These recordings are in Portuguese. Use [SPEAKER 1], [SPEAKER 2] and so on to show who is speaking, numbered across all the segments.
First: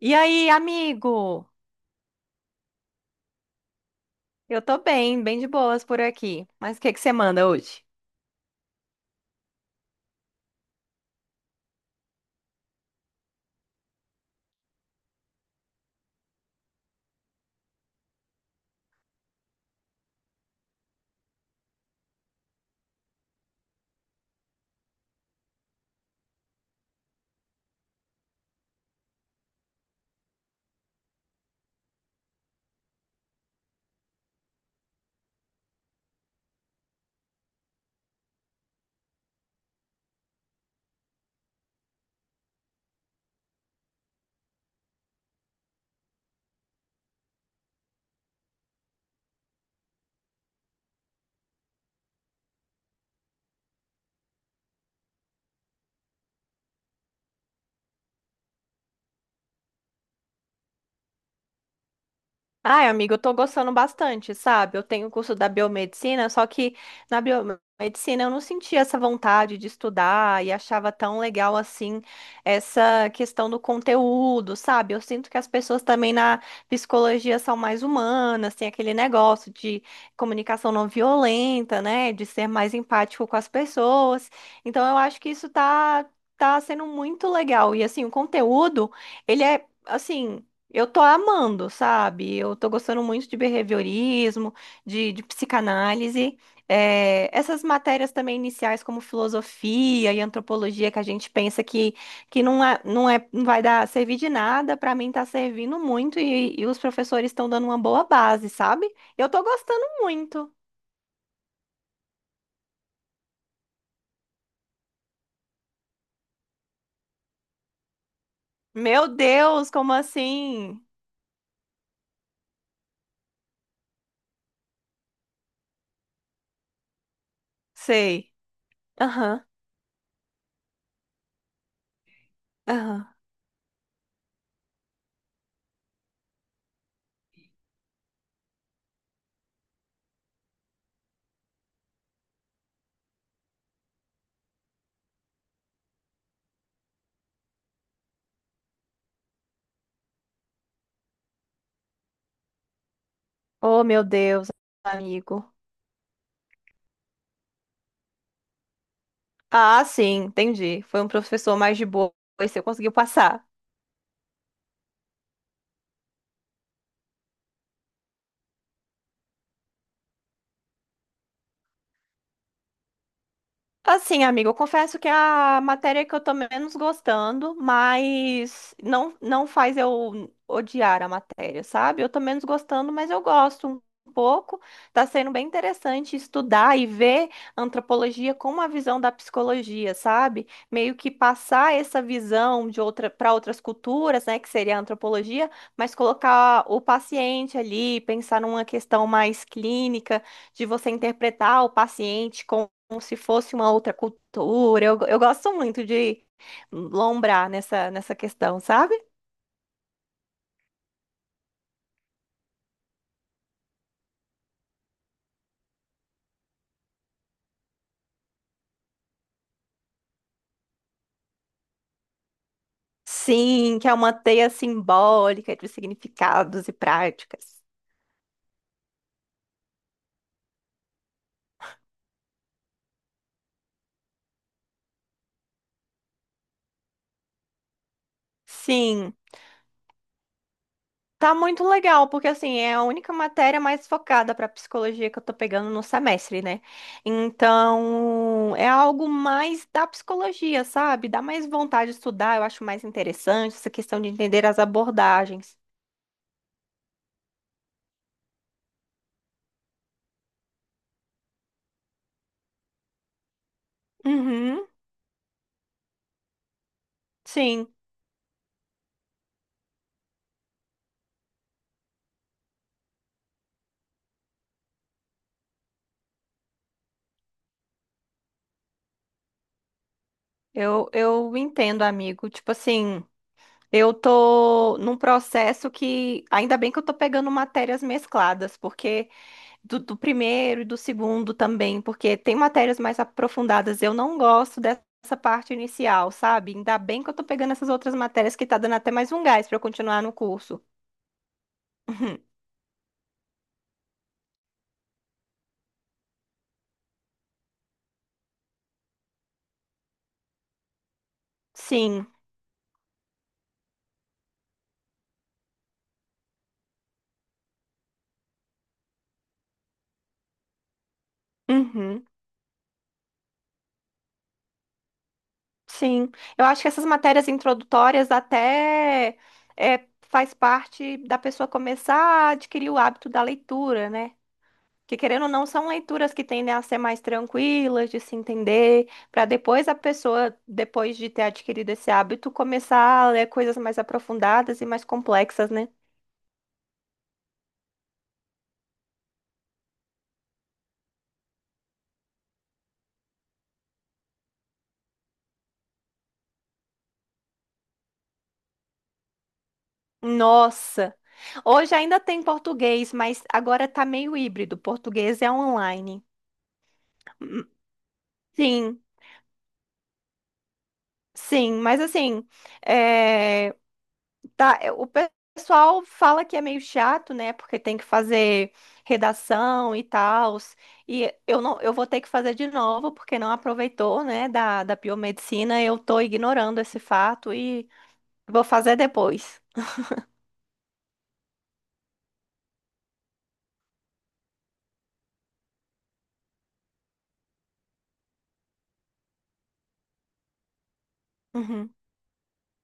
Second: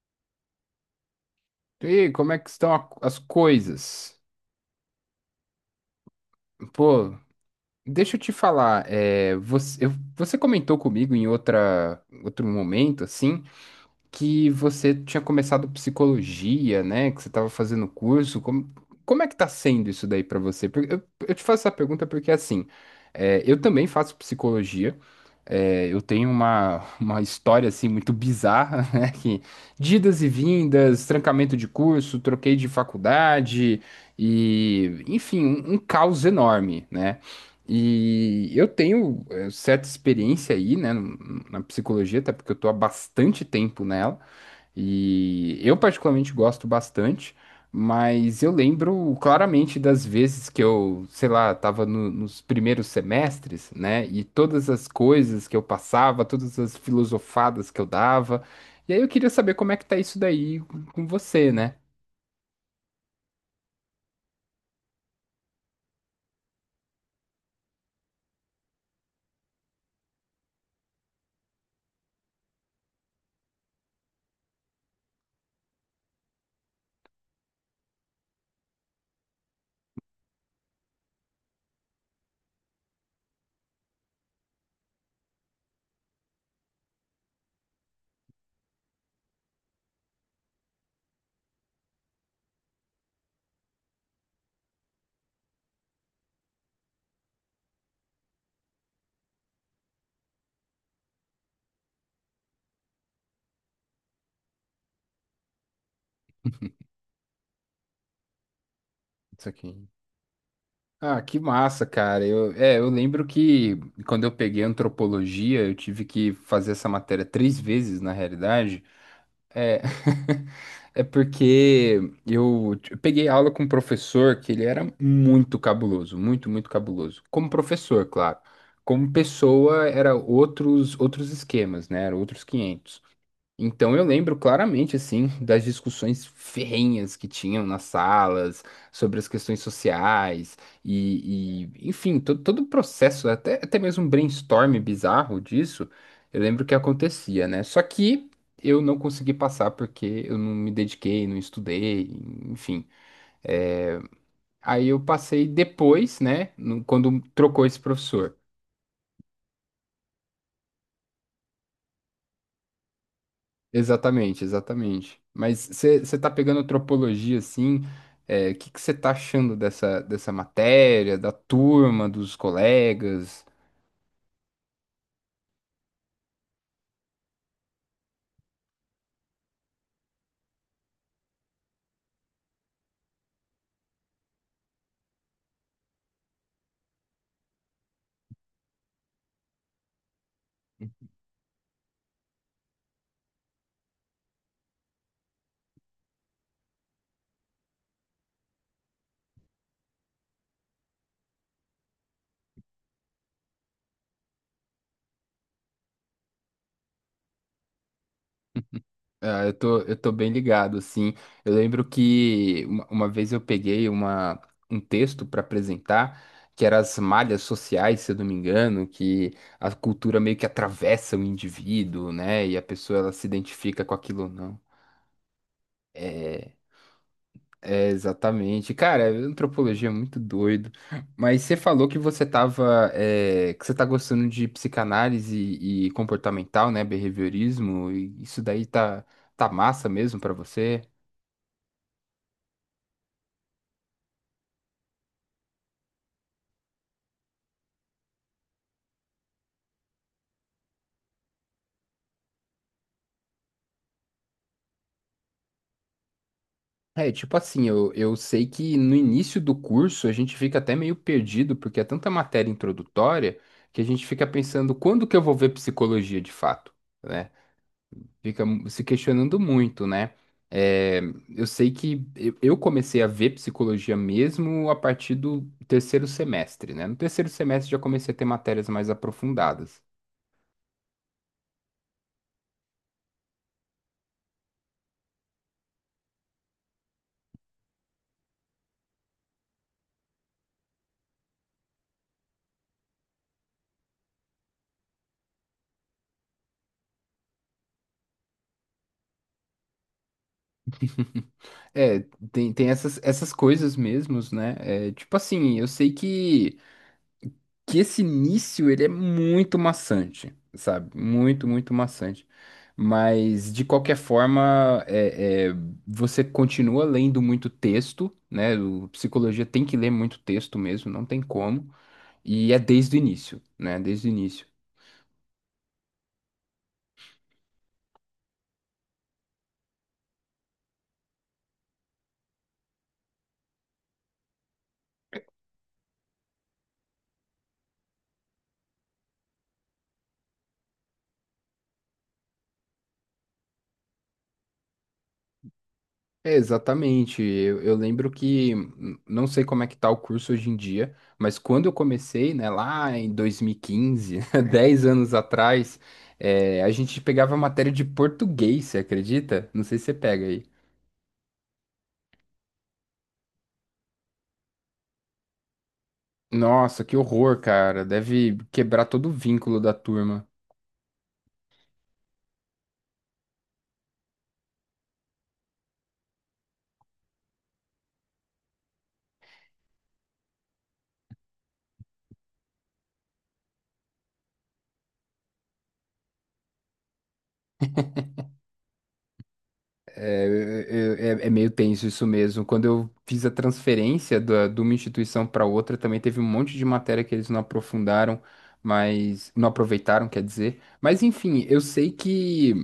[SPEAKER 1] E aí, amigo?
[SPEAKER 2] E aí, como é que estão as coisas?
[SPEAKER 1] Eu tô bem, bem de boas por aqui. Mas o que que você
[SPEAKER 2] Pô,
[SPEAKER 1] manda hoje?
[SPEAKER 2] deixa eu te falar, você comentou comigo em outro momento, assim, que você tinha começado psicologia, né? Que você estava fazendo curso. Como é que tá sendo isso daí para você? Porque eu te faço essa pergunta porque, assim, eu também faço psicologia. Eu tenho uma história, assim, muito bizarra, né? Que de idas e vindas, trancamento de curso, troquei de faculdade e, enfim, um caos enorme, né? E eu tenho certa experiência aí, né, na psicologia, até porque eu tô há bastante tempo nela, e eu particularmente gosto bastante, mas eu lembro claramente das vezes que eu, sei lá, tava nos primeiros semestres, né, e todas as coisas que eu passava, todas as filosofadas que eu dava, e aí eu queria saber como é que tá isso daí com você, né?
[SPEAKER 1] Ai, amiga, eu tô gostando bastante, sabe? Eu tenho o curso da biomedicina, só que na biomedicina eu não sentia essa vontade de estudar e achava tão legal assim essa questão do conteúdo, sabe? Eu sinto que as pessoas também na psicologia são mais humanas, tem aquele negócio de comunicação não violenta, né? De ser mais empático com as pessoas. Então eu acho que isso tá, tá sendo muito legal. E assim, o conteúdo, ele é. Assim, eu tô amando, sabe? Eu tô gostando muito de behaviorismo, de psicanálise. É, essas matérias também iniciais, como filosofia e antropologia, que a gente pensa que, que não é, não vai dar servir de nada, pra mim tá servindo muito e os professores estão dando uma boa base, sabe? Eu tô
[SPEAKER 2] Isso
[SPEAKER 1] gostando
[SPEAKER 2] aqui.
[SPEAKER 1] muito.
[SPEAKER 2] Ah, que massa, cara. Eu lembro que quando eu peguei antropologia, eu tive que fazer essa matéria três vezes, na realidade.
[SPEAKER 1] Meu Deus,
[SPEAKER 2] É,
[SPEAKER 1] como assim?
[SPEAKER 2] é porque eu peguei aula com um professor que ele era muito cabuloso, muito, muito cabuloso. Como professor,
[SPEAKER 1] Sei.
[SPEAKER 2] claro. Como
[SPEAKER 1] Aham,
[SPEAKER 2] pessoa, era outros esquemas, né? Era outros quinhentos.
[SPEAKER 1] aham.
[SPEAKER 2] Então eu lembro claramente assim das discussões ferrenhas que tinham nas salas sobre as questões sociais enfim, todo o processo, até mesmo um brainstorm bizarro disso, eu lembro que acontecia, né? Só que eu não consegui passar porque eu não me dediquei, não estudei, enfim.
[SPEAKER 1] Oh,
[SPEAKER 2] É,
[SPEAKER 1] meu Deus,
[SPEAKER 2] Aí eu passei
[SPEAKER 1] amigo.
[SPEAKER 2] depois, né, quando trocou esse professor.
[SPEAKER 1] Ah, sim, entendi. Foi um professor mais de boa e você conseguiu passar.
[SPEAKER 2] Exatamente, exatamente. Mas você está pegando antropologia assim, o que que você está achando dessa matéria, da turma, dos colegas?
[SPEAKER 1] Assim, amigo, eu confesso que é a matéria que eu tô menos gostando, mas não faz eu odiar a matéria, sabe? Eu tô menos gostando, mas eu gosto um pouco. Tá sendo bem interessante estudar e ver antropologia com uma visão da psicologia, sabe? Meio que passar essa visão de outra para outras culturas, né, que seria a antropologia, mas colocar o paciente ali, pensar numa questão mais clínica de você interpretar o paciente com como se fosse uma outra cultura. Eu gosto muito de lombrar nessa questão, sabe?
[SPEAKER 2] Ah, eu tô bem ligado, assim. Eu lembro que uma vez eu peguei um texto para apresentar, que era as malhas sociais, se eu não me engano, que a cultura meio que atravessa o indivíduo, né? E a pessoa ela se
[SPEAKER 1] Sim,
[SPEAKER 2] identifica
[SPEAKER 1] que
[SPEAKER 2] com
[SPEAKER 1] é uma
[SPEAKER 2] aquilo ou
[SPEAKER 1] teia
[SPEAKER 2] não.
[SPEAKER 1] simbólica de significados e práticas.
[SPEAKER 2] É, exatamente. Cara, antropologia é muito doido. Mas você falou que você tava, que você tá gostando de psicanálise e, comportamental, né? Behaviorismo. E isso daí tá,
[SPEAKER 1] Sim,
[SPEAKER 2] tá massa mesmo pra você?
[SPEAKER 1] tá muito legal, porque assim, é a única matéria mais focada para psicologia que eu tô pegando no semestre, né? Então, é algo mais da psicologia, sabe? Dá mais vontade de estudar, eu acho mais interessante essa questão de entender as abordagens.
[SPEAKER 2] Tipo assim, eu sei que no início do curso a gente fica até meio perdido, porque é tanta matéria introdutória que a gente fica
[SPEAKER 1] Uhum,
[SPEAKER 2] pensando quando que eu vou ver psicologia de fato, né?
[SPEAKER 1] sim.
[SPEAKER 2] Fica se questionando muito, né? É, eu sei que eu comecei a ver psicologia mesmo a partir do terceiro semestre, né? No terceiro semestre já comecei a ter matérias mais aprofundadas.
[SPEAKER 1] Eu entendo, amigo. Tipo assim, eu tô num processo que ainda bem que eu tô pegando matérias mescladas, porque do primeiro e do segundo também, porque tem matérias mais aprofundadas. Eu não gosto dessa parte inicial, sabe? Ainda bem que eu tô pegando essas outras matérias que tá dando até mais um gás pra eu continuar no curso.
[SPEAKER 2] É,
[SPEAKER 1] Uhum.
[SPEAKER 2] tem essas coisas mesmos, né? Tipo assim, eu sei que. Que esse início ele é muito maçante, sabe? Muito, muito
[SPEAKER 1] Sim.
[SPEAKER 2] maçante. Mas de qualquer forma, você continua lendo muito texto, né? O psicologia tem que ler muito texto mesmo, não tem como.
[SPEAKER 1] Uhum.
[SPEAKER 2] E é desde o início, né? Desde o início.
[SPEAKER 1] Sim, eu acho que essas matérias introdutórias até é, faz parte da pessoa começar a adquirir o hábito da leitura, né? Que querendo ou não, são leituras que tendem a ser mais tranquilas, de se entender, para depois a pessoa, depois de ter adquirido esse hábito, começar a ler coisas mais aprofundadas e mais complexas, né?
[SPEAKER 2] É, exatamente. Eu lembro que, não sei como é que tá o curso hoje em dia, mas quando eu comecei, né, lá em 2015, 10 anos atrás, a gente pegava matéria de português, você acredita? Não sei se você pega aí.
[SPEAKER 1] Nossa! Hoje ainda tem português, mas agora tá meio híbrido. Português é online.
[SPEAKER 2] Nossa, que horror, cara. Deve
[SPEAKER 1] Sim,
[SPEAKER 2] quebrar todo o vínculo da turma.
[SPEAKER 1] sim, mas assim. eh, Tá, é, o pessoal fala que é meio chato, né? Porque tem que fazer redação e tal. E eu não, eu vou ter que fazer de novo, porque não aproveitou, né, da biomedicina. Eu tô ignorando esse fato e vou fazer depois.
[SPEAKER 2] É meio tenso isso mesmo. Quando eu fiz a transferência de uma instituição para outra, também teve um monte de matéria que eles não aprofundaram, mas não aproveitaram, quer dizer. Mas enfim, eu
[SPEAKER 1] Uhum.
[SPEAKER 2] sei que,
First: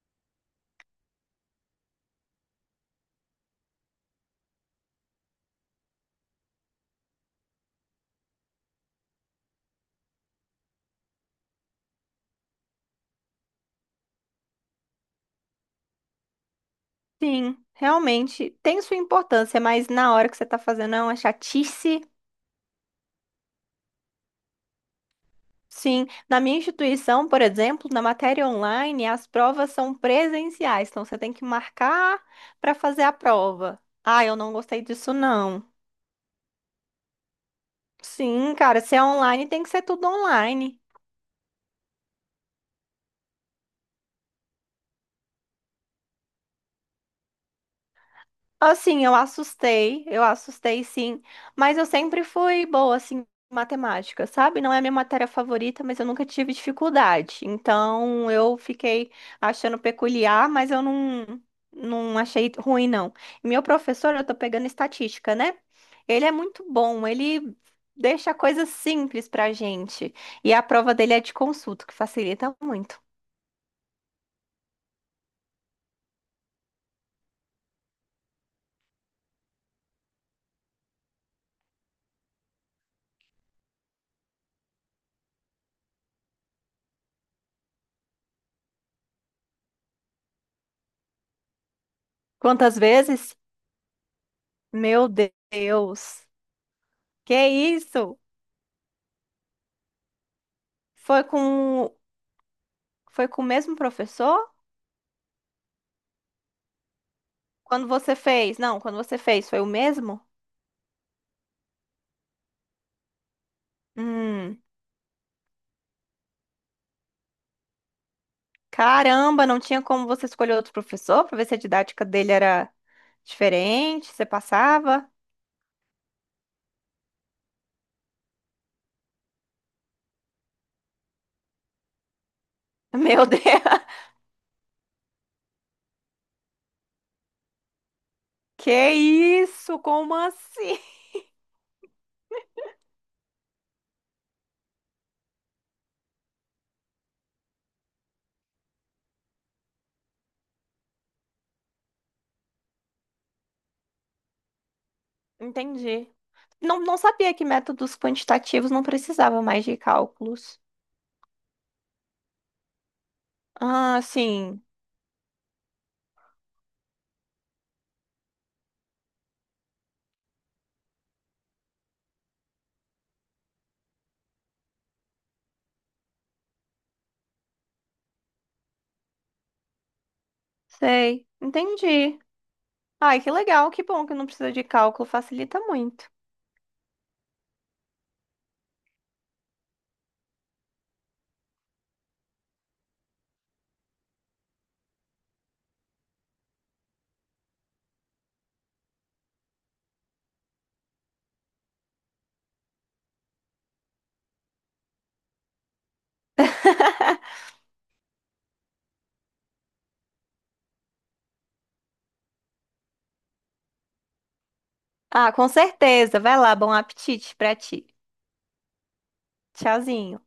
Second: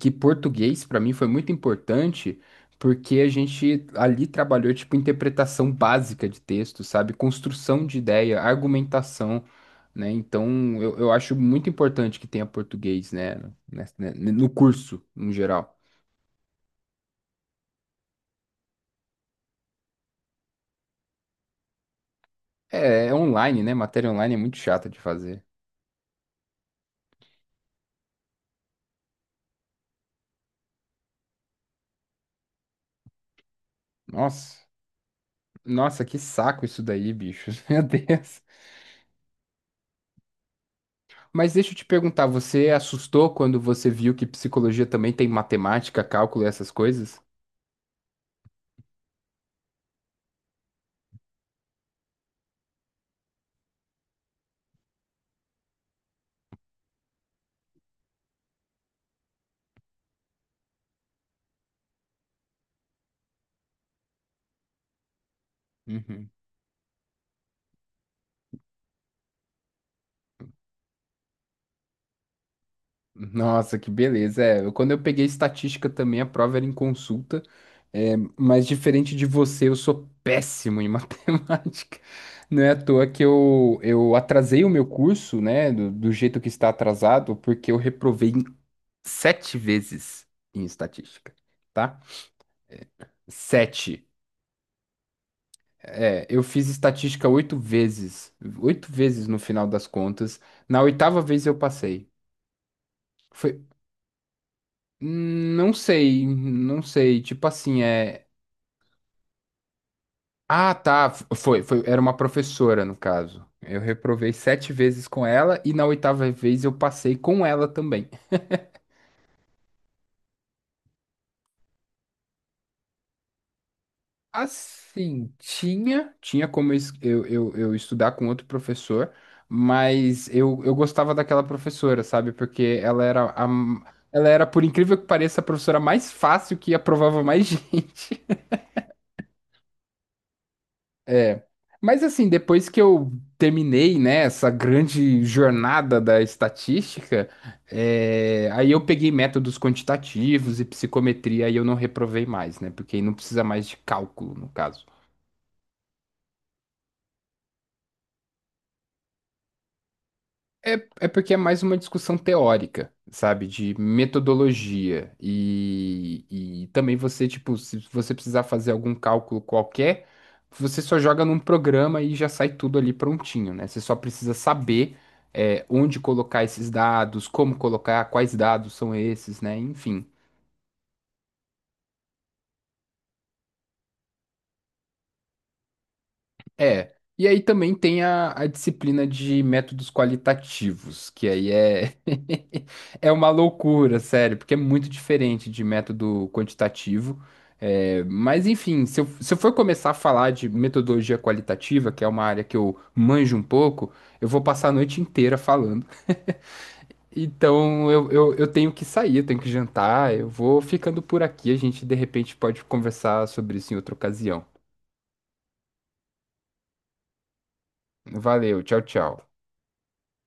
[SPEAKER 2] que português para mim foi muito importante, porque a gente ali trabalhou tipo interpretação básica de texto, sabe? Construção de ideia, argumentação, né? Então eu acho muito importante que tenha português, né? No curso, no geral.
[SPEAKER 1] Sim, realmente tem sua importância, mas na hora que você tá fazendo é uma chatice.
[SPEAKER 2] É online, né? Matéria online é muito chata de fazer.
[SPEAKER 1] Sim, na minha instituição, por exemplo, na matéria online, as provas são presenciais, então você tem que marcar para fazer a prova. Ah, eu não
[SPEAKER 2] Nossa,
[SPEAKER 1] gostei disso, não.
[SPEAKER 2] nossa, que saco isso daí, bicho. Meu Deus.
[SPEAKER 1] Sim, cara, se é online, tem que ser tudo online.
[SPEAKER 2] Mas deixa eu te perguntar, você assustou quando você viu que psicologia também tem matemática, cálculo e essas coisas?
[SPEAKER 1] Assim, eu assustei sim, mas eu sempre fui boa, assim, em matemática, sabe? Não é a minha matéria favorita, mas eu nunca tive dificuldade. Então, eu fiquei achando peculiar, mas eu não, não achei ruim, não. E meu professor, eu tô pegando estatística, né? Ele
[SPEAKER 2] Uhum.
[SPEAKER 1] é muito bom, ele deixa coisas simples pra gente. E a prova dele é de consulta, que facilita muito.
[SPEAKER 2] Nossa, que beleza. Quando eu peguei estatística também, a prova era em consulta. É, mas diferente de você, eu sou péssimo em matemática. Não é à toa que eu atrasei o meu curso, né? Do jeito que está atrasado, porque eu reprovei sete vezes em estatística, tá?
[SPEAKER 1] Quantas vezes?
[SPEAKER 2] Sete.
[SPEAKER 1] Meu Deus!
[SPEAKER 2] Eu fiz estatística
[SPEAKER 1] Que
[SPEAKER 2] oito
[SPEAKER 1] isso?
[SPEAKER 2] vezes, oito vezes no final das contas. Na oitava
[SPEAKER 1] Foi
[SPEAKER 2] vez eu
[SPEAKER 1] com.
[SPEAKER 2] passei.
[SPEAKER 1] Foi com o
[SPEAKER 2] Foi,
[SPEAKER 1] mesmo professor?
[SPEAKER 2] não sei, não sei. Tipo assim,
[SPEAKER 1] Quando você
[SPEAKER 2] é.
[SPEAKER 1] fez? Não, quando você fez, foi o mesmo?
[SPEAKER 2] Ah, tá. Foi, foi. Era uma professora no caso. Eu reprovei
[SPEAKER 1] Hum,
[SPEAKER 2] sete vezes com ela e na oitava vez eu passei com ela também.
[SPEAKER 1] caramba, não tinha como você escolher outro professor para ver se a didática dele era diferente, você passava?
[SPEAKER 2] Assim, tinha como eu, es- eu estudar com outro professor, mas eu gostava daquela professora, sabe? Porque
[SPEAKER 1] Meu Deus,
[SPEAKER 2] ela era, por incrível que pareça, a professora mais fácil que aprovava mais gente.
[SPEAKER 1] que isso? Como assim?
[SPEAKER 2] É. Mas assim, depois que eu terminei, né, essa grande jornada da estatística, aí eu peguei métodos quantitativos e psicometria e eu não reprovei mais, né? Porque aí não precisa mais de cálculo, no caso.
[SPEAKER 1] Entendi. Não, não sabia que métodos quantitativos não precisava mais de cálculos.
[SPEAKER 2] É, É porque é mais uma discussão teórica, sabe? De
[SPEAKER 1] Ah, sim,
[SPEAKER 2] metodologia. E também você, tipo, se você precisar fazer algum cálculo qualquer, você só joga num programa e já sai tudo ali prontinho, né? Você só precisa saber, onde colocar esses dados, como colocar, quais dados são esses, né? Enfim.
[SPEAKER 1] sei, entendi. Ai, que legal, que bom que não precisa de cálculo, facilita muito.
[SPEAKER 2] É. E aí também tem a disciplina de métodos qualitativos, que aí é é uma loucura, sério, porque é muito diferente de método quantitativo. Mas enfim, se eu for começar a falar de metodologia qualitativa, que é uma área que eu manjo um pouco, eu vou passar a noite inteira falando. Então eu tenho que sair, eu tenho que jantar, eu vou ficando por aqui. A gente de repente pode conversar sobre isso em outra ocasião.
[SPEAKER 1] Ah, com certeza. Vai lá, bom apetite pra ti.
[SPEAKER 2] Valeu, tchau, tchau.
[SPEAKER 1] Tchauzinho.